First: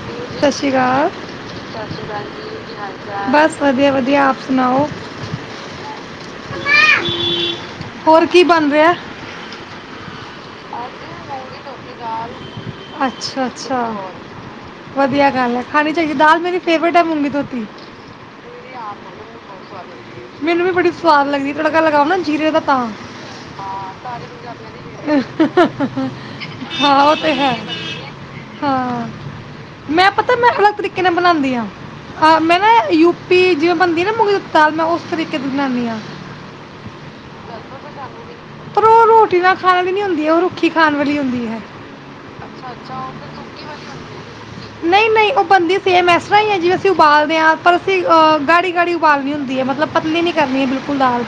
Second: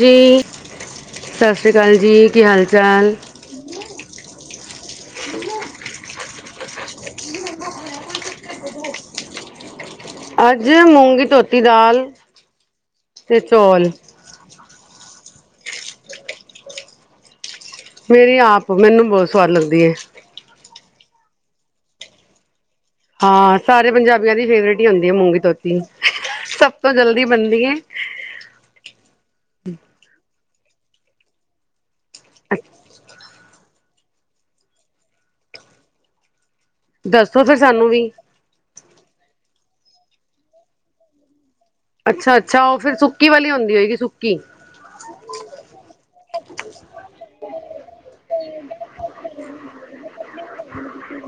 ਜੀ ਸਤਿ ਸ਼੍ਰੀ ਅਕਾਲ। ਸਤਿ ਸ੍ਰੀ ਅਕਾਲ ਜੀ ਕੀ ਹਾਲ ਚਾਲ ਬਸ ਵਧੀਆ, ਵਧੀਆ। ਆਪ ਸੁਣਾਓ। ਹੋਰ ਕੀ ਬਣ ਰਿਆ। ਅੱਜ ਮੂੰਗੀ ਧੋਤੀ ਦਾਲ ਤੇ ਅੱਛਾ ਚੋਲ ਅੱਛਾ ਵਧੀਆ ਗੱਲ ਹੈ। ਖਾਣੀ ਚਾਹੀਏ ਦਾਲ ਮੇਰੀ ਫੇਵਰੇਟ ਹੈ। ਮੋਂਗੀ ਧੋਤੀ ਮੇਰੀ ਆਪ ਮੈਨੂੰ ਬਹੁਤ ਸਵਾਦ ਲੱਗਦੀ ਹੈ ਮੈਨੂੰ ਵੀ ਬੜੀ ਸਵਾਦ ਲਗਦੀ ।ਤੜਕਾ ਲਗਾਓ ਨਾ ਜੀਰੇ ਦਾ ਤਾਂ ਹਾਂ, ਸਾਰੇ ਪੰਜਾਬੀਆਂ ਦੀ ਫੇਵਰੇਟ ਹੀ ਹੁੰਦੀ ਹੈ ਮੂੰਗੀ ਧੋਤੀ ਸਭ ਤੋਂ ਹਾਂ ਉਹ ਜਲਦੀ ਤੇ ਬਣਦੀ ਹੈ। ਹਾਂ ਮੈਂ ਪਤਾ ਮੈਂ ਅਲੱਗ ਤਰੀਕੇ ਨਾਲ ਬਣਾਉਂਦੀਆਂ ਹੈ। ਅ ਮੈਂ ਨਾ ਯੂ ਪੀ ਜ। ਬਣਦੀ ਨਾ ਮੂੰਗੀ ਦੀ ਦਾਲ, ਮੈਂ ਉਸ ਤਰੀਕੇ ਦੀ ਬਣਾਉਦੀ ਹਾਂ। ਦੱਸੋ ਫਿਰ ਸਾਨੂੰ ਵੀ ਖਾਣਾ ਵੀ ਨਹੀਂ ਹੁੰਦੀ। ਉਹ ਰੁੱਖੀ ਖਾਣ ਵਾਲੀ ਹੁੰਦੀ ਹੈ। ਅੱਛਾ -ਅੱਛਾ ਉਹ ਫਿਰ ਸੁੱਕੀ ਵਾਲੀ ਹੁੰਦੀ ਹੋਏਗੀ ਸੁੱਕੀ। ਨਹੀਂ- ਨਹੀਂ ਉਹ ਬਣਦੀ ਸੇਮ ਐ। ਆਹੀ ਐ ਜੀ, ਬਸ ਅਸੀਂ ਉਬਾਲਦੇ ਹਾਂ। ਪਰ ਅਸੀਂ ਗਾੜੀ -ਗਾੜੀ ਉਬਾਲਣੀ ਹੁੰਦੀ ਹੈ ।ਮਤਲਬ ਪਤਲੀ ਨੀ ਕਰਨੀ ਹੈ। ਬਿਲਕੁਲ ਦਾਲ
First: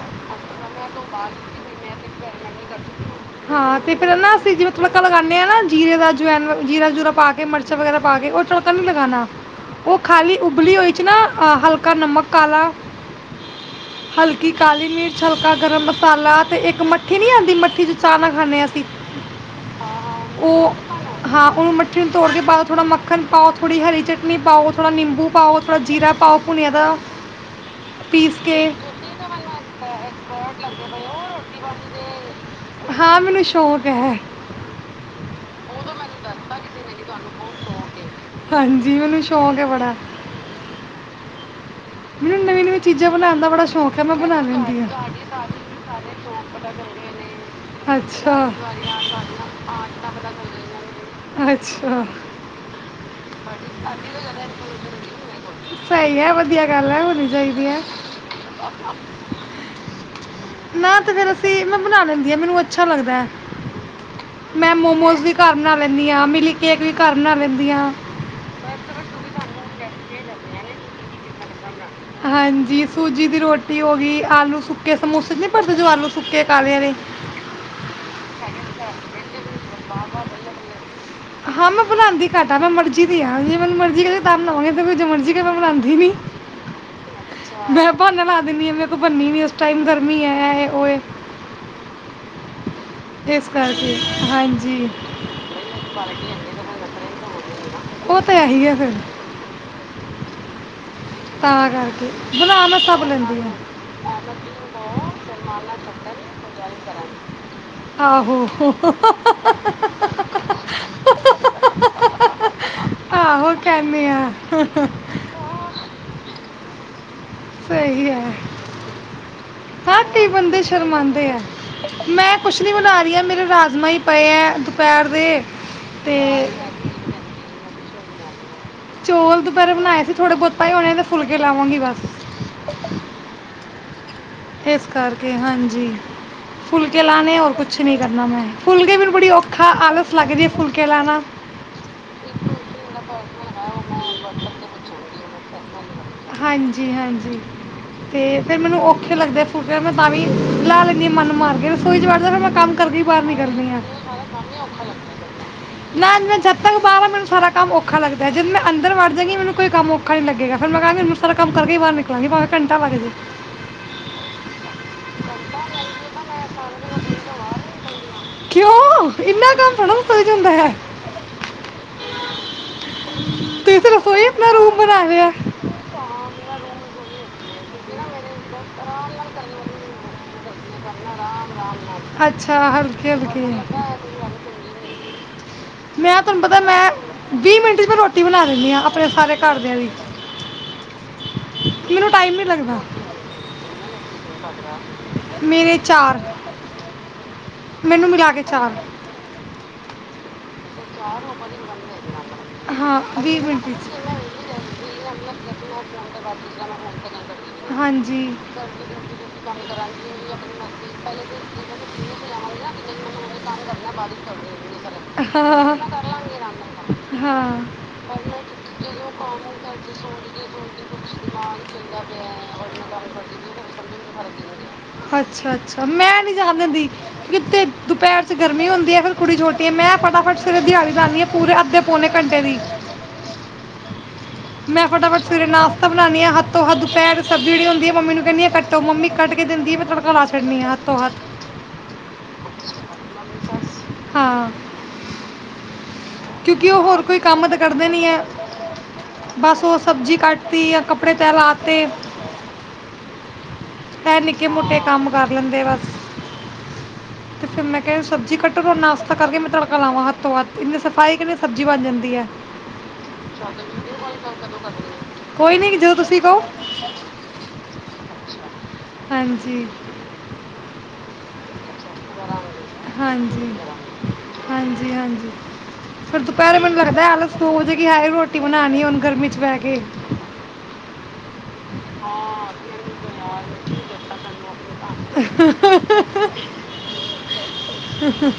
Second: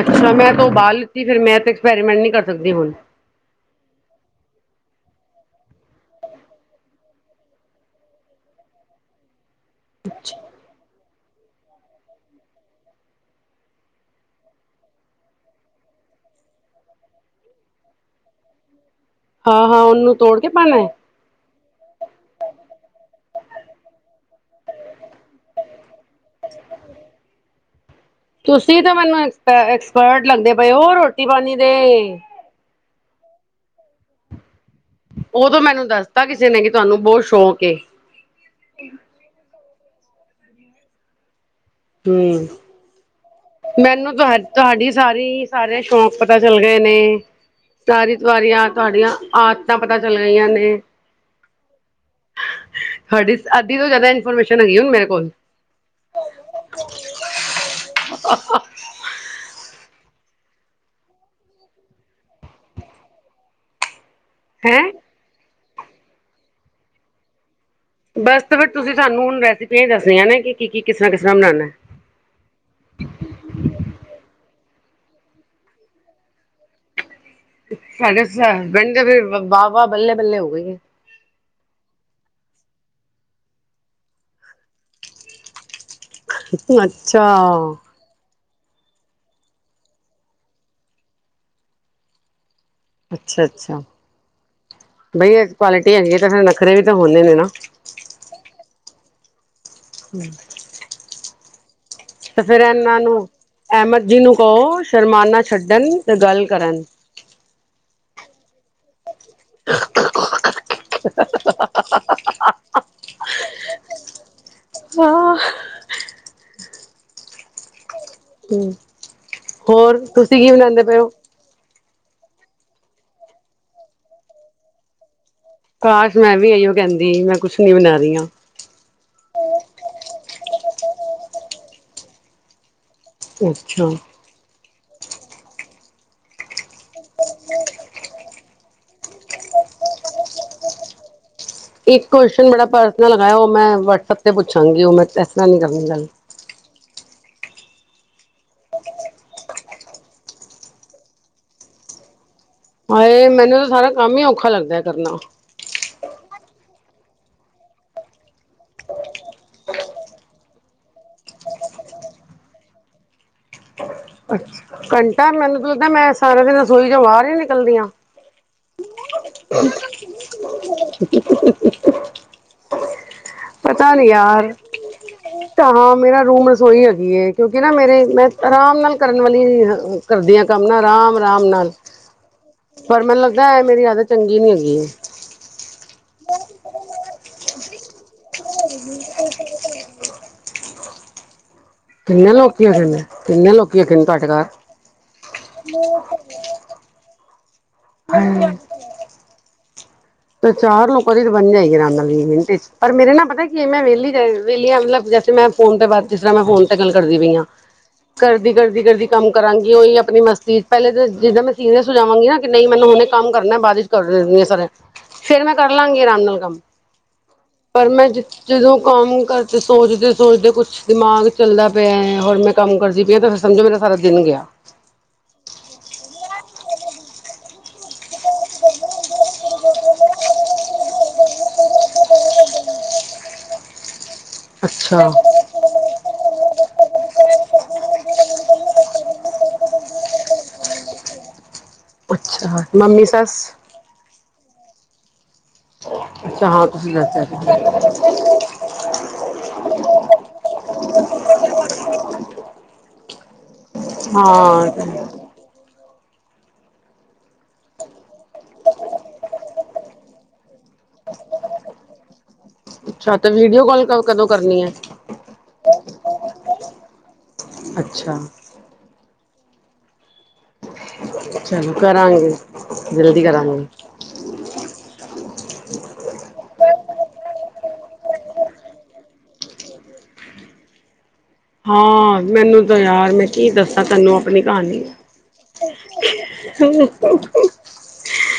ਅੱਛਾ ਮੈਂ ਤਾਂ ਉਬਾਲ ਲਿੱਤੀ ਫਿਰ ਮੈਂ ਤਾਂ ਐਕਸਪੈਰੀਮੈਂਟ ਨਹੀਂ ਕਰ ਸਕਦੀ ਹੁਣ ਹਾਂ ਤੇ ਫਿਰ ਨਾ ਅਸੀਂ ਜਿਵੇਂ ਤੜਕਾ ਲਗਾਉਂਦੇ ਹਾਂ ਨਾ, ਜੀਰੇ ਦਾ ਜਵੈਨ ਜੀਰਾ- ਜੁਰਾ ਪਾ ਕੇ, ਮਿਰਚਾਂ ਵਗੈਰਾ ਪਾ ਕੇ ਉਹ ਤੜਕਾ ਨੀ ਲਗਾਉਣਾ। ਉਹ ਖਾਲੀ ਉਬਲੀ ਹੋਈ ਚ ਨਾ ਆਹ ਹਲਕਾ ਨਮਕ ਕਾਲਾ, ਹਲਕੀ ਕਾਲੀ ਮਿਰਚ, ਹਲਕਾ ਗਰਮ ਮਸਾਲਾ ਤੇ ਇੱਕ ਮੱਠੀ ਨੀ ਆਉਂਦੀ, ਮੱਠੀ ਚ ਚਾਹ ਨਾਲ ਖਾਣੇ ਹਾਂ ਅਸੀਂ ਹਾਂ ਹਾਂ ਉਹਨੂੰ ਤੋੜ ਕੇ ਪਾਉਣਾ ਹੈ ਉਹ ਮਿੱਠੀ ਨੂੰ ਤੋੜ ਕੇ ਪਾਓ, ਥੋੜਾ ਮੱਖਣ ਪਾਓ, ਥੋੜੀ ਹਰੀ ਚਟਣੀ ਪਾਓ, ਥੋੜਾ ਨਿੰਬੂ ਪਾਓ, ਥੋੜਾ ਜੀਰਾ ਪਾਓ ਪੁੁਣਿਆ ਦਾ ਪੀਸ ਕੇ ਤੁਸੀਂ ਤਾਂ ਮੈਨੂੰ ਐਪ ਐਕਸਪਰਟ ਲੱਗਦੇ ਪਏ ਹੋ ਰੋਟੀ ਪਾਣੀ ਦੇ। ਹਾਂ, ਮੈਨੂੰ ਸ਼ੌਕ ਹੈ। ਉਦੋਂ, ਮੈਨੂੰ ਦੱਸ। ਦਿੰਤਾ। ਕਿਸੇ ਨੇ ਕਿ ਤੁਹਾਨੂੰ ਬਹੁਤ ਸ਼ੌਕ ਏ ਹਾਂਜੀ ਮੈਨੂੰ ਸ਼ੌਂਕ ਹੈ ਬੜਾ ਮੈਨੂੰ ਹੂੰ, ਨਵੀ- ਨਵੀਂ ਚੀਜ਼ਾਂ ਬਣਾਉਣ ਦਾ ਬੜਾ ਸ਼ੌਂਕ ਹੈ ਮੈਨੂੰ ਮੈਂ ਤੁਹਾ ਬਣਾ ਲੈਂਦੀ ਹਾਂ ਤੁਹਾਡੀ ਸਾਰੀ ਸਾਰੇ ਸ਼ੌਕ ਪਤਾ ਚੱਲ ਗਏ ਨੇ। ਸਾਰੀ ਅੱਛਾ ਤੁਰੀਆਂ ਤੁਹਾਡੀਆਂ ਆਦਤਾਂ ਪਤਾ ਚੱਲ ਗਈਆਂ ਨੇ। ਅੱਛਾ ਤੁਹਾਡੀ ਅੱਧੀ ਤੋਂ ਜ਼ਿਆਦਾ ਇਨਫੋਰਮੇਸ਼ਨ ਹੈਗੀ ਹੁਣ ਮੇਰੇ ਕੋਲ ਸਹੀ ਹੈ ਵਧੀਆ ਗੱਲ ਹੋਣੀ ਚਾਹੀਦੀ ਹੈ। ਠੀਕ ਹੈ। [unintelligible] ਮੈਂ ਤੇ ਫੇਰ ਅਸੀਂ ਮੈਂ ਬਣਾ ਲੈਂਦੀ ਹਾਂ। ਮੈਨੂੰ ਅੱਛਾ ਲੱਗਦਾ ਹੈ। ਮੈਂ ਹੈਂ। ਮੋਮੋਸ ਵੀ ਘਰ ਬਣਾ ਲੈਂਦੀ ਆ, ਮਿਲਕ ਕੇਕ ਵੀ ਘਰ ਬਣਾ ਲੈੰ ਬਸ ਤੇ ਫੇਰ, ਤੁਸੀਂ ਸਾਨੂੰ ਹੁਣ ਰੈਸਪੀਆਂ ਦੱਸਣੀਆਂ ਨੇ ਕਿ, ਕੀ ਕਿਸ੍ਹ ਤਰ੍ਹਾਂ। ਕਿਦਾਂ ਬਣਾਉਣਾ ਹੈ? ਹਾਂਜੀ ਸੂਜੀ ਦੀ ਰੋਟੀ ਹੋ ਗਈ ਆਲੂ ਸੁੱਕੇ ਸਮੋਸੇ ' ਨਹੀਂ ਭਰਦੇ ਜੋ ਆਲੂ ਸੁੱਕੇ ਕਾਲੇ ਆਲੇ। ਸਾਡੇ ਉੱਥੇ ਸਾਂ ਪਿੰਡ ਦੇ ਵਿੱਚ ਵਾਹ- ਵਾਹ, ਬੱਲੇ -ਬੱਲੇ ਹੋ ਗਏ ਹੈ। ਹਾਂ ਮੈਂ ਬਣਾਉਂਦੀ ਘੱਟ ਆ ਮੈ ਮਰਜ਼ੀ ਦੀ ਆ, ਜੇ ਮੈਨੂੰ ਮਰਜੀ ਕਰੇ ਤਾਂ ਬਣਾਵਾਂਗੇ, ਨਹੀਂ ਕੋਈ ਜੋ ਮਰਜ਼ੀ ਕਹੇ ਮੈਂ ਬਣਾਉਂਦੀ ਨੀ [inaudible] ਅੱਛਾ। ਨੀ ਹਾਂ, ਮੈਂ ਕੋ ਬੰਨਨੀ, ਉਸ ਟਾਈਮ ਗਰਮੀ ਹੈ ਆਏ ਉਹ ਅੱਛਾ ਇਸ ਅੱਛਾ, ਕਰਕੇ ਹਾਂਜੀ ਬਈ ਕੁਆਲਿਟੀ ਹੈਗੀ ਤਾਂ ਫਿਰ ਨਖਰੇ ਵੀ ਤਾਂ ਹੋਣੇ ਨੇ ਨਾ? ਉਹ ਤਾਂ ਹੈ ਹੀ ਆ ਫਿਰ। ਹਮ ਤਾਂ ਕਰਕੇ ਤੇ ਫਿਰ ਬਣਾ ਮੈਂ ਇਹਨਾਂ ਸਭ ਨੂੰ ਲੈਂਦੀ ਹਾਂ ਅਹਿਮਦ ਜੀ ਨੂੰ ਕਹੋ, ਸ਼ਰਮਾਨਾ ਛੱਡਣ ਤੇ ਗੱਲ ਕਰਨ। [inaudible] ਹਹਹਹਹਹਹ, ਆਹੋ, ਕਹਿਨੇ ਆ। ਹਾਂ ਸਹੀ ਹੈ । ਹਮ ਹਾਂ, ਕਈ ਬੰਦੇ ਸ਼ਰਮਾਂਦੇ ਆ। ਮੈਂ ਕੁਛ ਨੀ ਬਣਾ ਰਹੀ ਆ, ਮੇਰੇ ਰਾਜਮਾਂ ਹੀ ਪਏ ਹੈ ਦੁਪਹਿਰ ਦੇ। ਕਾਸ਼, ਤੇ ਮੈਂ ਵੀ ਇਹੀ ਓ ਕਹਿੰਦੀ ਮੈਂ ਕੁਝ ਨਹੀਂ ਬਣਾਇਆ। ਨਿਯਾ [unintelligible] ਚੌਲ ਦੁਪਹਿਰੇ ਬਣਾਏ ਸੀ, ਥੋੜ੍ਹੇ ਬਹੁਤ ਪਏ ਹੋਣੇ ਨੇ, ਫੁਲਕੇ ਲਾਵਾਂਗੀ ਬਸ । ਅੱਛਾ। ਇਸ ਕਰਕੇ, ਹਾਂਜੀ, ਫੁਲ ਕੇ ਲਾਉਣੇ, ਹੋਰ ਕੁਛ ਨਹੀਂ ਕਰਨਾ ਮੈਂ। ਫੁਲਕੇ ਵੀ ਬੜੀ ਔਖਾ, ਆਲਸ ਲੱਗਦੀ ਫੁਲਕੇ ਲਾਣਾ। ਇਕ ਕੋਸ਼ਨ ਬੜਾ ਪਰਸਨਲ ਹੈਗਾ, ਉਹ ਮੈਂ ਵਟਸਐਪ ਤੇ ਪੁੱਛਾਂਗੀ, ਉਹ ਮੈਂ ਇਸ ਤਰਾਂ ਨਹੀਂ ਕਰਨੀ ਗੱਲ। ਹਾਂਜੀ- ਹਾਂਜੀ, ਤੇ ਫਿਰ ਮੈਨੂੰ ਔਖੇ ਲੱਗਦੇ ਫੂਲਕੇ, ਮੈਂ ਤਾਂ ਵੀ ਲਾ ਲੈਂਨੀ ਹਾਂ, ਮਨ ਮਾਰ ਕੇ ਰਸੋਈ ਚ ਵੜਜਾ ਫਿਰ ਮੈਂ ਕੰਮ ਕਰਕੇ ਬਾਹਰ ਹਾਏ, ਮੈਨੂੰ ਤਾਂ ਨਿਕਲਦੀ ਹਾਂ ਸਾਰਾ ਕੰਮ ਹੀ ਔਖਾ ਲੱਗਦਾ ਕਰਨਾ । ਨਾ ਮੈਂ ਜਦ ਮੈਨੂੰ ਸਾਰਾ ਦਿਨ ਸਾਰਾ ਕੰਮ ਔਖਾ ਲੱਗਦਾ, ਜਦ ਮੈਂ ਅੰਦਰ ਵੜ ਜਾਗੀ, ਮੈਨੂੰ ਕੋਈ ਕੰਮ ਔਖਾ ਨਹੀਂ ਲੱਗੇਗਾ ਫਿਰ। ਮੈ ਸਾਰਾ ਕੰਮ ਕਰਕੇ ਹੀ ਬਾਹਰ ਨਿਕਲਾਂਗੀ, ਭਾਵੇਂ ਘੰਟਾ ਲਗਜੇ। ਕੰ ਪਰ ਮੈਨੂੰ ਤਾਂ ਲੱਗਦਾ ਹੈ, ਮੈਂ ਸਾਰਾ ਦਿਨ ਰਸੋਈ ਚੋਂ ਬਾਹਰ ਹੀ ਨਹੀਂ ਨਿਕਲਦੀ ਆ। ਕਿਉਂ, ਇੰਨਾ ਕੰਮ ਥੋੜਾ ਨਾ ਕਰੀ ਦਾ ਹੁੰਦਾ। ਤੁਸੀਂ ਤਾਂ ਪਤਾ ਨੀ ਰਸੋਈ ਆਪਣਾ ਯਾਰ, ਰੂਮ ਬਣਾ ਲਿਆ ਤਾਂ ਹਾਂ ਮੇਰਾ ਰੂਮ ਰਸੋਈ ਹੈਗੀ ਹੈ, ਕਿਉਂਕਿ ਮੇਰੀ ਮੈਂ ਆਰਾਮ ਨਾਲ ਕਰਨ ਵਾਲੀ, ਕਰਦੀਆਂ। ਕੰਮ ਨਾ ਅਰਾਮ ਅਰਾਮ ਨਾਲ, ਅੱਛਾ ਪਰ ਹਲਕੇ ਮੈਨੂੰ ਲਗ ਹਲਕੇ ਨਾ ਏ ਮੇਰੀ ਆਦਤ ਚੰਗੀ ਨੀ ਹੈਗੀ । ਵੀਹ ਮਿੰਟ ਚ ਮੈਂ ਰੋਟੀ ਬਣਾ ਲਿੰਦੀ ਹਾ, ਆਪਣੇ ਸਾਰੇ ਘਰਦਿਆਂ ਦੀ। ਮੈਨੂੰ ਕਿੰਨੇ ਟਾਈਮ ਨਹੀਂ ਲੋਕੀ ਲੱਗਦਾ ਹੈਗੇ ਨੇ ਕਿੰਨੇ ਲੋਕੀ ਹੈਗੇ ਨੇ ਤੁਹਾਡੇ ਘਰ? ਮੇਰੇ ਚਾਰ, ਮੈਨੂੰ ਮਿਲਾ ਕੇ ਚਾਰ। ਤੇ ਚਾਰ ਲੋਕਾਂ ਦੀ ਬਣ ਤੇ ਜਾਏਗੀ ਅਰਾਮ ਨਾਲ ਵੀ ਮਿੰਟ ਇਚ, ਪਰ ਹਾਂ ਮੇਰੇ ਨਾ ਪਤਾ ਕੀ ਏ ਮਿੰਟ ਮੈਂ ਵਿੱਚ ਵਿਹਲੀ ਰਏ ਵੇਲੀਆ ਮਲਬ ਜੈਸੇ ਮੈਂ ਫੋਨ ਤੇ ਬਾਤ ਜਿਸ ਤਰ੍ਹਾਂ ਮੈਂ ਫੋਨ ਤੇ ਗੱਲ ਕਰਦੀ ਪਈ ਆਂ, ਹਾਂਜੀ ਕਰਦੀ ਕਰਦੀ ਕਰਦੀ ਕੰਮ ਕਰਾਂਗੀ ਔਈ ਅਪਣੀ ਮਸਤੀ ਚ, ਪੈਲੇ ਤੇ ਜਿੱਦਾਂ ਮੈਂ ਸੀਰੀਅਸ ਹੋ ਜਾਵਾਂਗੀ ਨਾ ਕਿ ਨਹੀਂ ਮੈਨੂੰ ਹੁਣੇ ਕੰਮ ਕਰਣੈ, ਬਾਦ ਇਚ ਕਰ ਰੇੰਦੀ ਆ ਸਾਰੇ। ਫੇਰ ਮੈਂ ਕਰ ਹਾਂ ਲਾਂਗੀ ਆਰਾਮ ਨਾਲ ਕੰਮ, ਹਾਂ ਪਰ ਮੈਂ ਜਿਥ ਜਿਦੋਂ ਕੰਮ ਕਰਦੇ ਸੋਚਦੇ ਸੋਚਦੇ ਕੁਛ ਦਿਮਾਗ ਚੱਲਦਾ ਪਿਆ ਹੋਰ ਮੈਂ ਕੰਮ ਕਰਦੀ ਪਈਆ ਤੇ ਸਮਝੋ ਮੇਰਾ ਸਾਰਾ ਦਿਨ ਗਿਆ। ਅੱਛਾ ਫੇਰ ਦੁਪਿਹਰ ਚ ਗਰਮੀ ਹੁੰਦੀ ਐ, ਫੇਰ ਕੁੜੀ ਛੋਟੀ ਏ ਮੈਂ ਫਤਾ ਫਟ ਸਵੇਰੇ [unintelligible] ਪੂਰੇ ਅੱਧੇ ਪੋਣੇ ਘੰਟੇ ਦੀ। ਮੈਂ ਅੱਛਾ ਫਟਾਫਟ ਸਵੇਰੇ ਨਾਸ਼ਤਾ ਬਣਾਣੀ ਆਂ, ਹੱਥੋ-ਹੱਥ ਦੁਪੈਰ ਸਬਜ਼ੀ ਜਿਹੜੀ ਹੁੰਦੀ ਏ ਮੰਮੀ ਨੂੰ ਕੈੰਣੀ ਆ ਕੱਟੋ ਮੰਮੀ ਕੱਟ ਕੇ ਦਿੰਦੀ ਏ ਮੈਂ ਤੜਕਾ ਲਾ ਛੱਡਣੀ ਆ ਹੱਥੋ-ਹੱਥ। ਅੱਛਾ, ਮੰਮੀ ਸੱਸ। ਹਾਂ। ਅੱਛਾ ਹਾਂ ਕਿਉਂਕਿ ਔ ਤੁਸੀਂ ਹੋਰ ਕੋਈ ਦੱਸਿਆ ਕੰਮ ਤਾਂ ਕਰਦੇ ਨੀ ਐ, ਬਸ ਔ ਸਬਜ਼ੀ ਕੱਟਤੀ ਯਾ ਕੱਪੜੇ ਤੈ ਲਾਤੇ। ਐ ਨਿੱਕੇ-ਮੋਟੇ ਹਾਂ ਕੰਮ ਕਰ ਲੈਂਦੇ ਬਸ। ਤੇ ਫੇਰ ਮੈਂ ਕਿਐ ਸਬਜ਼ੀ ਕੱਟ ਦੋ ਨਾਸ਼ਤਾ ਕਰਕੇ ਮੈਂ ਤੜਕਾ ਲਾਵਾਂ ਹੱਥੋ-ਹੱਥ, ਇੰਨੇ ਸਬ ਆਏ ਕੈਂਦੇ ਸਬਜ਼ੀ ਬਣ ਜਾਂਦੀ ਐ। ਅੱਛਾ ਤੇ ਵੀਡੀਓ ਕਾਲ ਕ ਕਦੋਂ ਕਰਨੀ ਹੈ? ਕੋਈ ਨੀ ਜਦੋ ਤੁਸੀਂ ਕਔ। [inaudible] ਅੱਛਾ। ਹਾਂਜੀ। [inaudible] ਚਲੋ ਕਰਾਂਂਗੇ, ਜਲਦੀ ਹਾਂਜੀ ਕਰਾਂਗੇ। ਫੇਰ ਦੁਪਹਿਰੇ ਮੈਨੂੰ ਲੱਗਦੈ ਆਲਸ ਦੋ ਹੋਜੇਗੀ, ਹਾਏ ਰੋਟੀ ਬਣਾਣੀ ਹੁਣ ਗਰਮੀ ਚ ਬੈਹ ਕੇ। ਹਾਂ, ਮੈਨੂੰ ਤਾਂ ਯਾਰ ਮੈਂ ਕੀ ਦੱਸਾਂ ਤੈਨੂੰ ਅਪਣੀ ਕਹਾਣੀ, ਹੋ ਹੋ ਹੋ। ਹੂ ਹੂ।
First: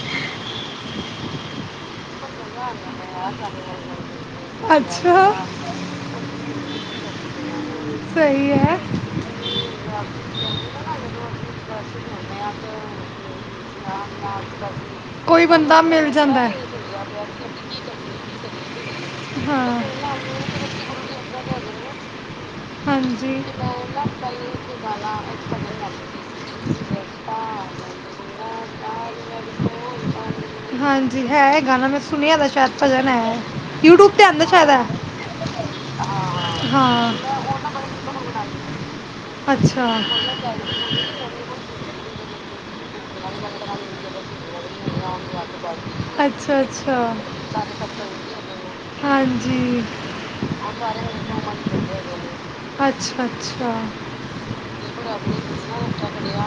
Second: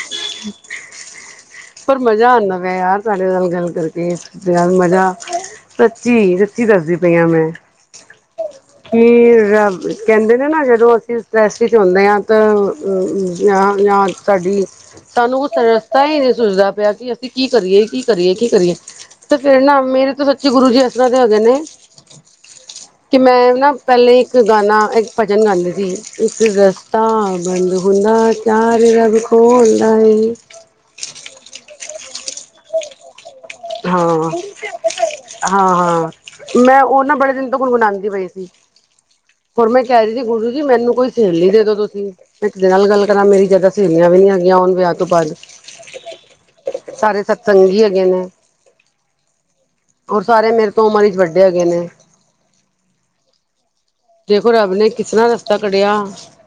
ਪਰ ਮਜ਼ਾ ਆਉਦਾ ਪਿਆ ਯਾਰ ਤੁਹਾਡੇ ਨਾਲ ਗੱਲ ਕਰਕੇ, ਯਾਰ ਮਜ਼ਾ ਅੱਛਾ ਸੱਚੀ ਸੱਚੀ ਦੱਸਦੀ ਪਈ ਆ ਮੈ। ਸਹੀ ਹੈ ਕੀ ਰੱਬ ਕਹਿੰਦੇ ਨੇ ਨਾ ਜਦੋਂ ਅਸੀਂ ਸਟਰੈਸ ਚ ਹੋਣੇ ਆਂ ਤ ਅ ਆ ਯਾ ਸਾਡੀ ਸਾਨੂੰ ਕੋਈ ਕੁਛ ਬੰਦਾ ਰਸਤਾ ਮਿਲ ਈ ਨੀ ਜਾਂਦਾ ਸੁਝਦਾ ਹੈ ਪਿਆ ਕਿ ਅਸੀਂ ਕੀ ਕਰੀਏ ਕੀ ਕਰੀਏ ਕੀ ਕਰੀਏ ਤੇ ਫੇਰ ਨਾ ਹਾਂ ਮੇਰੇ ਤੋਂ ਸੱਚੀ ਗੁਰੂ ਜੀ ਐਸਰ੍ਹਾਂ ਦੇ ਹੈਗੇ ਨੇ ਕਿ ਹਾਂਜੀ. ਮੈਂ ਨਾ ਪਹਿਲੇ ਇੱਕ ਗਾਣਾ ਇੱਕ ਭਜਨ ਗਾਂਦੀ ਸੀ, ਇੱਕ ਰਸਤਾ ਬੰਦ ਹੁੰਦਾ ਚਾਰ ਰਬ ਖੋਲਦਾ ਏ। ਹੈਨਾ ਮੈਂ ਸੁਣਿਆ ਦੈ ਸਾਇਦ ਭਜਨ ਆਯੈ। ਹਾਂ, ਹਾਂ ਹਾਂ, ਮੈਂ ਔ ਹਾਂ ਨਾ ਬੜੇ ਮੈਂ ਦਿਨ ਤੋਂ ਉਹਨਾਂ ਬਾਰੇ ਵੀ ਗੁਣਗੁਨਾਦੀ ਦੀ ਪਈ ਤੁਹਾਨੂੰ ਸੀ। ਬਣਾਈ ਹੁਣ ਮੈਂ ਅੱਛਾ। ਕੈ ਰੀ ਸੀ ਗੁਰੂ ਜੀ ਮੈਨੂੰ ਕੋਈ ਸਹੇਲੀ ਦੇ ਦੋ ਤੁਸੀਂ, ਇੱਕ ਦੇ ਨਾਲ ਗੱਲ ਕਰਾਂ ਮੇਰੀ ਜ਼ਿਆਦਾ ਸਹੇਲੀਆਂ ਵੀ ਨੀ ਹੈਗੀਆਂ ਹੁਣ ਵਿਆਹ ਤੋਂ ਬਾਅਦ ਅੱਛਾ ਅੱਛਾ, ਸਾਰੇ ਸਤਸੰਗੀ ਹੈਗੇ ਨੇ ਹਾਂਜੀ ਔਰ ਸਾਰੇ ਮੇਰੇ ਤੋਂ ਉਮਰ ਵਿੱਚ ਵੱਡੇ ਹੈਗੇ ਨੇ ਅੱਛਾ ਅੱਛਾ। ਦੇਖੋ ਰੱਬ ਨੇ ਕਿਸ ਤਰ੍ਹਾਂ ਰਸਤਾ ਕੱਢਿਆ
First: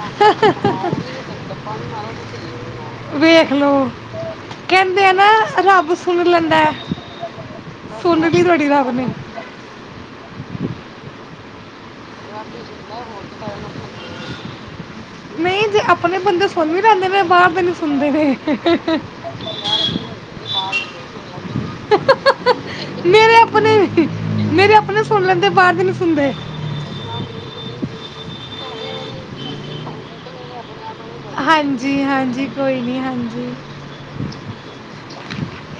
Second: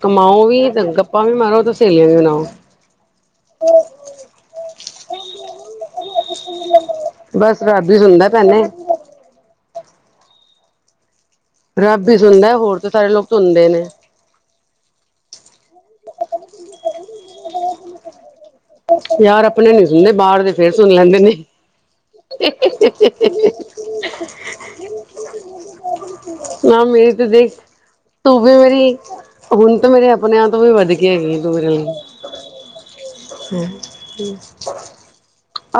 ਕਮਾਓ ਵੀ ਗੱਪਾਂ ਵੀ ਮਾਰੋ ਤੇ ਸਹੇਲੀਆਂ ਵੀ ਬਣਾਓ ਵੇਖ ਲੋ, ਕਹਿੰਦੇ ਆ ਨਾ ਰੱਬ ਸੁਣ ਲੈਂਦਾ ਐ। ਬਸ ਰੱਬ ਹੀ ਸੁਣ ਸੁਣਦਾ ਲੀ ਭੈਣੇ ਤੁਹਾੜੀ ਰੱਬ ਨੇ। ਰੱਬ ਹੀ ਸੁਣਦਾ ਹੋਰ ਤਾਂ ਸਾਰੇ ਲੋਕ ਸੁਣਦੇ ਨੇ ਨਹੀਂ ਜੇ ਆਪਣੇ ਬੰਦੇ ਸੁਣ ਵੀ ਲੈਦੇ ਨੇ ਬਾਹਰ ਨੀ ਸੁਣਦੇ ਨੇ ਯਾਰ ਆਪਣੇ ਨੀ ਸੁਣਦੇ ਬਾਹਰ ਦੇ ਫੇਰ ਸੁਣ ਲੈਂਦੇ ਨੇ। ਮੇਰੇ ਆਪਣੇ ਮੇਰੇ ਆਪਣੇ ਸੁਣ ਲੈਂਦੇ ਬਾਹਰ ਦੇ ਨਹੀਂ ਸੁਣਦੇ ਨਾ ਮੇਰੀ ਦੇਖ ਤੂੰ ਵੀ ਮੇਰੀ ਹੁਣ ਤਾ ਮੇਰੇ ਆਪਣੇ ਆਪ ਤੋਂ ਵੀ ਵਧੀਆ ਹਾਂਜੀ, ਹਾਂਜੀ। ਕੋਈ ਨੀ ਹਾਂਜੀ।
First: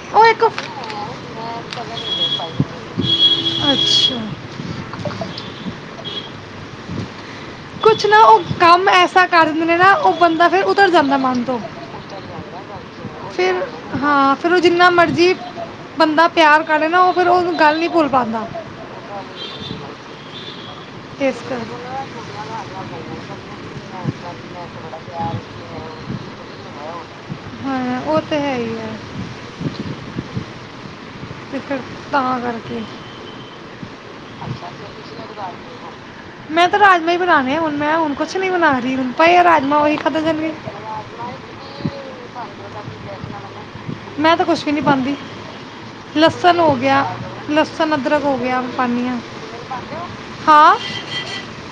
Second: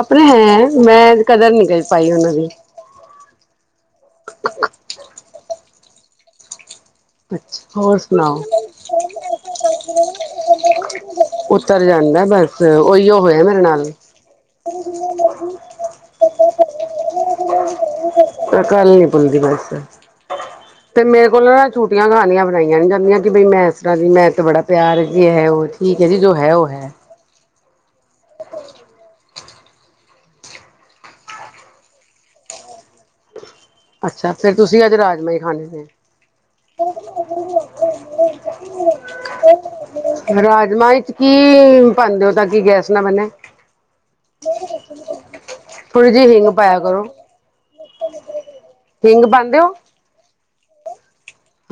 ਆਪਣੇ ਉਹ ਇੱਕ ਹੈ ਮੈਂ ਕਦਰ ਨੀ ਕਰ ਪਾਈ ਉਹਨਾਂ ਦੀ ਅੱਛਾ [unintelligible] ਅੱਛਾ ਹੋਰ ਕੁਛ ਨਾ ਸੁਣਾਓ ਉਹ ਕੰਮ ਐਸਾ ਕਰ ਦਿੰਨੇ ਨਾ ਉਹ ਬੰਦਾ ਫਿਰ ਉਤਰ ਜਾਂਦਾ ਮਨ ਤੋਂ ਉਤਰ ਜਾਂਦਾ ਬਸ ਉਹੀਓ ਹੋਇਆ ਮੇਰੇ ਫਿਰ ਨਾਲ ਹਾਂ ਫਿਰ ਉਹ ਜਿੰਨਾ ਮਰਜ਼ ਬੰਦਾ ਪਿਆਰ ਕਰੇ ਨਾ ਉਹ ਫਿਰ ਉਹ ਗੱਲ ਨਹੀਂੀ ਭੁੱਲ ਪਾਉਂਦਾ ਕੱਲ ਨੀ ਭੁੱਲਦੀ ਬਸ ਇਸ ਕਰਕੇ ਝੂਠੀਆਂ ਕਹਾਣੀਆਂ ਬਣਾਈਆਂ ਨੀ ਜਾਂਦੀਆਂ ਕਿ ਬਈ ਮੈਂ ਇਸ ਤਰਾ ਦੀ ਜੀ ਮੈਂ ਤੇ ਬੜਾ ਪਿਆਰ ਜੇ ਹੈ ਉਹ ਠੀਕ ਹੈ ਜੀ ਜੋ ਹੈ ਉਹ ਹੈ। ਹਾਂ ਉਹ ਤੇ ਹੈ ਹੀ ਆ ਤੇ ਫਿਰ ਤਾਂ ਕਰਕੇ ਅੱਛਾ ਫੇਰ ਤੁਸੀਂ ਅੱਜ ਰਾਜਮਾਹੀ ਖਾਣੇ ਨੇ ਮੈਂ ਤਾਂ ਰਾਜਮਾਂ ਹੀ ਬਣਾਉਣੇ ਹੁਣ ਮੈਂ ਹੁਣ ਕੁਛ ਨਹੀਂ ਬਣਾ ਰਹੀ ਹੁਣ ਭਾਾਈ ਰਾਜਾਈ ਰਾਜਮਾਂ ਵਿੱਚ ਕੀ ਪਾਉਂਦੇ ਹੋ ਤਾਂ ਕਿ ਗੈਸ ਨਾ ਬਣੇ ਮੈਂ ਤਾਂ ਕੁਛ ਵੀ ਨੀ ਪਾਂਦੀ ਥੋੜ੍ਹੀ ਜਿਹੀ ਹਿੰਗ ਲਸਣ ਹੋ ਪਾਇਆ ਗਿਆ ਕਰੋ ਲਸਣ ਅਦਰਕ ਹੋ ਗਿਆ ਪਾਣੀ ਆ ਹਿੰਗ ਪਾਉਂਦੇ ਹੋ ਹਾਂ।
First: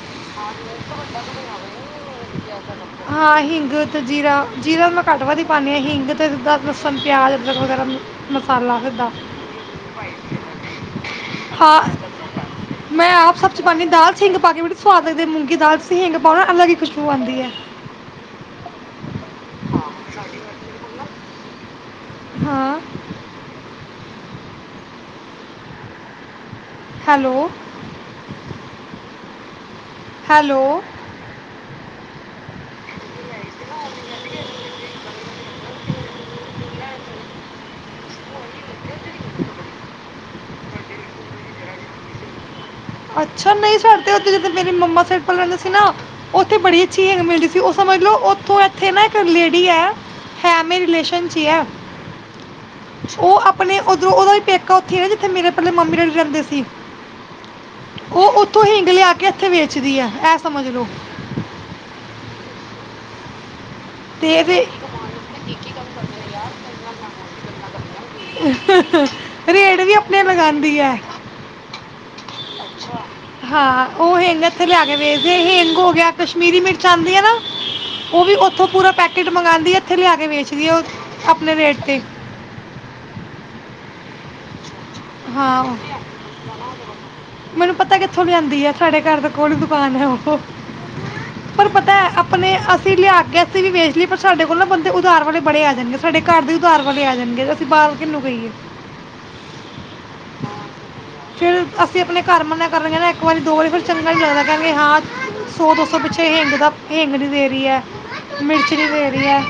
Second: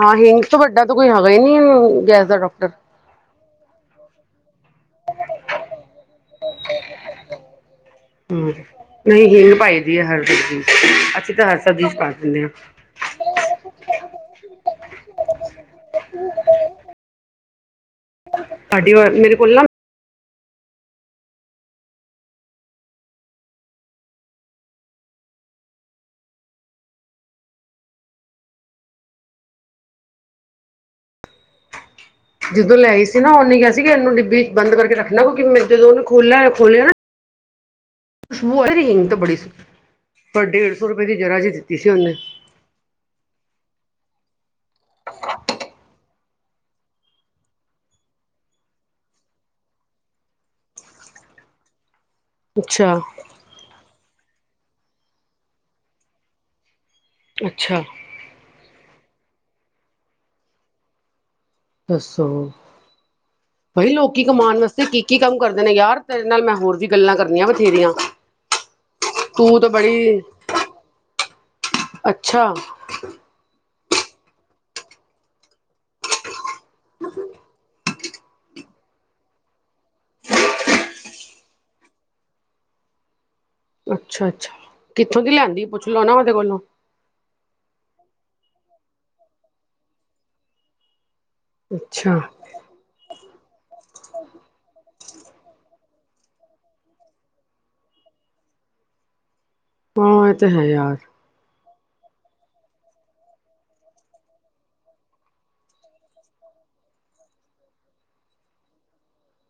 ਹਾਂ ਹਿੰਗ ਤੋਂ ਵੱਡਾ ਤਾਂ ਕੋਈ ਹੈਗਾ ਹੀ ਨਹੀਂ ਗੈਸ ਦਾ ਡਾਕਟਰ ਹਾਂ ਹਿੰਗ ਤੇ ਜੀਰਾ ਜੀਰਾ ਮੈਂ ਘੱਟ ਵਧ ਹੀ ਪਾਉਂਦੀ ਹਾਂ ਹਿੰਗ ਫਿਰ ਅਦਰਕ ਲਸਣ ਪਿਆਜ ਹਮ ਮਸਾਲਾ ਸਾਡਾ। ਨਹੀਂ ਹਿੰਗ ਪਾਈ ਦੀ ਹੈ ਹਰ ਸਬਜ਼ੀ ਅਸੀਂ ਤਾਂ ਹਰ ਹਾਂ ਸਬਜ਼ੀ ਚ ਪਾ ਦਿੰਦੇ ਹਾਂ ਮੈ ਆਪ ਸਬਜ਼ੀ ਪਾਣੀ ਦਾਲ ਹਿੰਗ ਪਾ ਕੇ ਬੜੀ ਸਵਾਦ ਲਗਦੀ ਮੂੰਗੀ ਦਾਲ ਸੀਂ ਹਿੰਗ ਪਾਓਣਾ ਅਲੱਗ ਹੀ ਖਸ਼ਬੂ ਆਉਂਦੀ ਹੈ। ਤੁਡੀ ਵ ਮੇਰੇ ਕੋਲ ਨਾ ਹਾਂ। ਹੈਲੋ ਹੈਲੋ ਜਦੋਂ ਲੈਈ ਸੀ ਨਾ ਉਹਨੇ ਕਿਹਾ ਸੀ ਇਹਨੂੰ ਡਿੱਬੀ ਚ ਬੰਦ ਕਰਕੇ ਰੱਖਣਾ ਕਿਉਂਕਿ ਮ ਜਦੋਂ ਉਹਨੇ ਖੋਲਿਆ ਖੋਲਿਆ ਨਾ ਰਿੰਗ ਬੜੀ ਪਰ ਡੇਢ ਸੌ ਰੁਪਏ ਦੀ ਜਰਾ ਜਿਹੀ ਦਿੱਤੀ ਸੀ ਛਨ ਅੱਛਾ ਨਹੀਂ ਸਰਥ ਜਦ ਮੇਰੇ ਮੰਮਾ ਸਲ ਰਹਿੰਦੇ ਸੀਲ ਨਾ ਉਓਥੇ ਬੜੀ ਅਛੀਗ ਮਿਲਦੀ ਸੀ ਉਹ ਸਮਝ ਲੋ ਉਓਥ ਇਥੇ ਨਾ ਇੱਕ ਲੇਡੀ ਹੈ, ਹੈ ਮੇਲੇ ਚ ਹੀ ਹੈ। ਅੱਛਾ ਉਹ ਆਪਣੇ ਜਦੋਂ ਉਹਦਾ ਵੀ ਪੇਕਾ ਉੱਥੇ ਨਾ ਜਿੱਥੇ ਮੇਰੇ ਪਲੇ ਮੰਮੀ ਡੈਡੀ ਰਹਿੰਦੇ ਸੀ ਅੱਛਾ ਉਹ ਉੱਥੋਂ ਹਿੰਗ ਲਿਆ ਕੇ ਕਿੱਥੇ ਵੇਚਦੀ ਹੈ ਇਹ ਸਮੱਝ ਲਓ ਦੱਸੋ ਬਾਈ ਲੋਕ ਤੇ ਕਮਾਉਣ ਇਹਦੇ ਵਾਸਤੇ ਕੀ ਕੀ ਕੰਮ ਕਰਦੇ ਨੇ ਯਾਰ ਤੇਰੇ ਨਾਲ ਮੈਂ ਹੋਰ ਵੀ ਗੱਲਾਂ ਕਰਨੀਆਂ ਬੱਥੇਰੀਆਂ ਤੂੰ ਤਾਂ ਰੇਟ ਵੀ ਬੱੜੀ ਆਪਣੇ ਲਗਾਉਂਦੀ ਹੈ ਅੱਛਾ ਹਾਂ ਉਹ ਹਿੰਗ ਇੱਥੇ ਲਿਆ ਕੇ ਵੇਚਦੇ ਹਿੰਗ ਹੋ ਗਿਆ ਪੀਲੀ ਮਿਰਚ ਆਉਂਦੀ ਹੈ ਨਾ ਉਹ ਵੀ ਉੱਥੋਂ ਪੂਰਾ ਪੈਕੇਟ ਮੰਗਵਾਉਦੀ ਆ ਇੱਥੇ ਲਿਆ ਕੇ ਵੇਚਦੀ ਆ ਉਹ ਆਪਣੇ ਰੇਟ ਤੇ ਅੱਛਾ ਅੱਛਾ ਕਿੱਥੋਂ ਦੀ ਹਾਂ ਲੈਂਦੀ ਪੁੱਛ ਲਉ ਨਾ ਉਹਦੇ ਕੋਲੋਂ ਉੱਥੋਂ ਲਿਆਂਦੀ ਹੈ ਸਾਡੇ ਘਰ ਦਾ ਕੌਣ ਦੁਕਾਨ ਹੈ ਉਹ ਪਰ ਪਤਾ ਹੈ ਅੱਛਾ ਆਪਣੇ ਅਸੀਂ ਲਿਆ ਕੇ ਅਸੀਂ ਵੀ ਵੇਚ ਲਈਏ ਪਰ ਸਾਡੇ ਕੋਲ ਨਾ ਬੰਦਾ ਉਧਾਰ ਵਾਲੇ ਬੜੇ ਆ ਜਾਣਗੇ ਸਾਡੇ ਘਰ ਦੇ ਉਧਾਰ ਵਾਲੇ ਆ ਜਾਣਗੇ ਅਸੀਂ ਬਾਲ ਖੇਲੋ ਕਈਏ ਹਾਂ ਇਹ ਤੇ ਹੈ ਯਾਰ ਅਸੀਂ ਆਪਣੇ ਘਰ ਮੰਨਾਂ ਕਰ ਰਹੀਆਂ ਨਾ ਇੱਕ ਵਾਰੀ ਦੋ ਵਾਰੀ ਫਿਰ ਚੰਗੀ ਨਾਲ ਜ਼ਿਆਦਾ ਕਹਾਂਗੇ ਹਾਂ ਸੌ ਦੋ ਸੌ ਪਿੱਛੇ ਹਿੰਗ ਦਾ ਹਿੰਗ ਨਹੀਂ ਦੇ ਰਹੀ ਹੈ ਮਿਰਚ ਨਹੀਂ ਦੇ ਰਹੀ ਹੈ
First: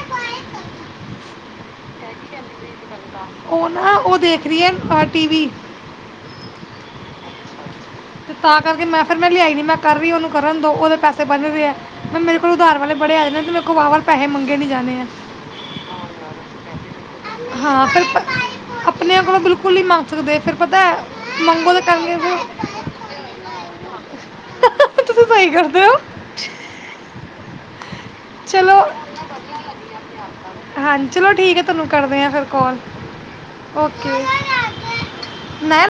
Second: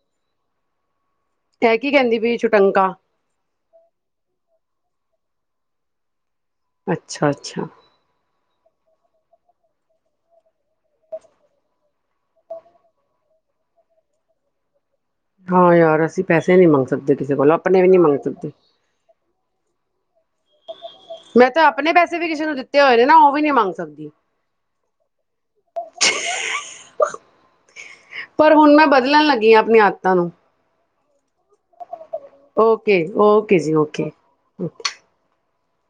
ਹੈ ਕੀ ਕਹਿੰਦੀ ਵੀਈ ਛੁੱਟੀ ਉਹ ਨਾ ਉਹਦੇ ਰੀਅਨ ਆ ਟੀ ਵੀ [unintelligible] ਅੱਛਾ ਅੱਛਾ ਤੇ ਤਾਂ ਕਰਕੇ ਮੈਂ ਫਿਰ ਮੈਂ ਲਿਆਈ ਨੀ ਮੈਂ ਕਰ ਰਹੀ ਉਹਨੂੰ ਕਰਨ ਦੋ ਉਹੱਦੇ ਪੈਸੇ ਬਨ ਰਹੇ ਆ ਮੈਂ ਮੇਰੇ ਕੋਲ ਉਧਾਰ ਵਾਲੇ ਬੜੇ ਆਏ ਨੇ ਤੇ ਮੇਰੇ ਕੋਲੋਂ ਵਾੱਵਾ ਪੈਸੇ ਮੰਗੇ ਨੀ ਜਾਣੇ ਆ ਹਾਂ ਯਾਰ ਅਸੀਂ ਪੈਸੇ ਨਹੀਂ ਮੰਗ ਸਕਦੇ ਕਿਸੇ ਕੋਲੋਂ ਆਪਣੇ ਵੀ ਨਹੀਂ ਮੰਗ ਸਕਦੇ ਕੁਲੀ ਮ [unintelligible] ਸਕਦੇ ਫਰ ਪਤਾ ਮੈਂ ਤਾਂ ਮੰਗੋ ਆਪਣੇ ਕਰਨ ਪੈਸੇ ਵੀ ਕਿਸੇ ਨੂੰ ਦਿੱਤੇ ਹੋਏ ਨੇ ਨਾ ਉਹ ਵੀ ਨਹੀਂ ਮੰਗ ਸਕਦੀ ਤੁਸੀਂ ਸਹੀ ਕਰਦੇ ਹੋ ਪਰ ਹੁਣ ਚਲੋ ਮੈਂ ਬਦਲਣ ਲੱਗੀ ਹਾਂ ਆਪਣੀਆਂ ਆਦਤਾਂ ਨੂੰ ਹਾਂਜੀ ਚਲੋ ਠੀਕ ਆ ਤਨੂੰ ਕਰਦੇ ਆ ਫਿਰ ਕਾਲ ਓਕੇ ਓਕੇ ਜੀ ਓਕੇ ਮੈਂ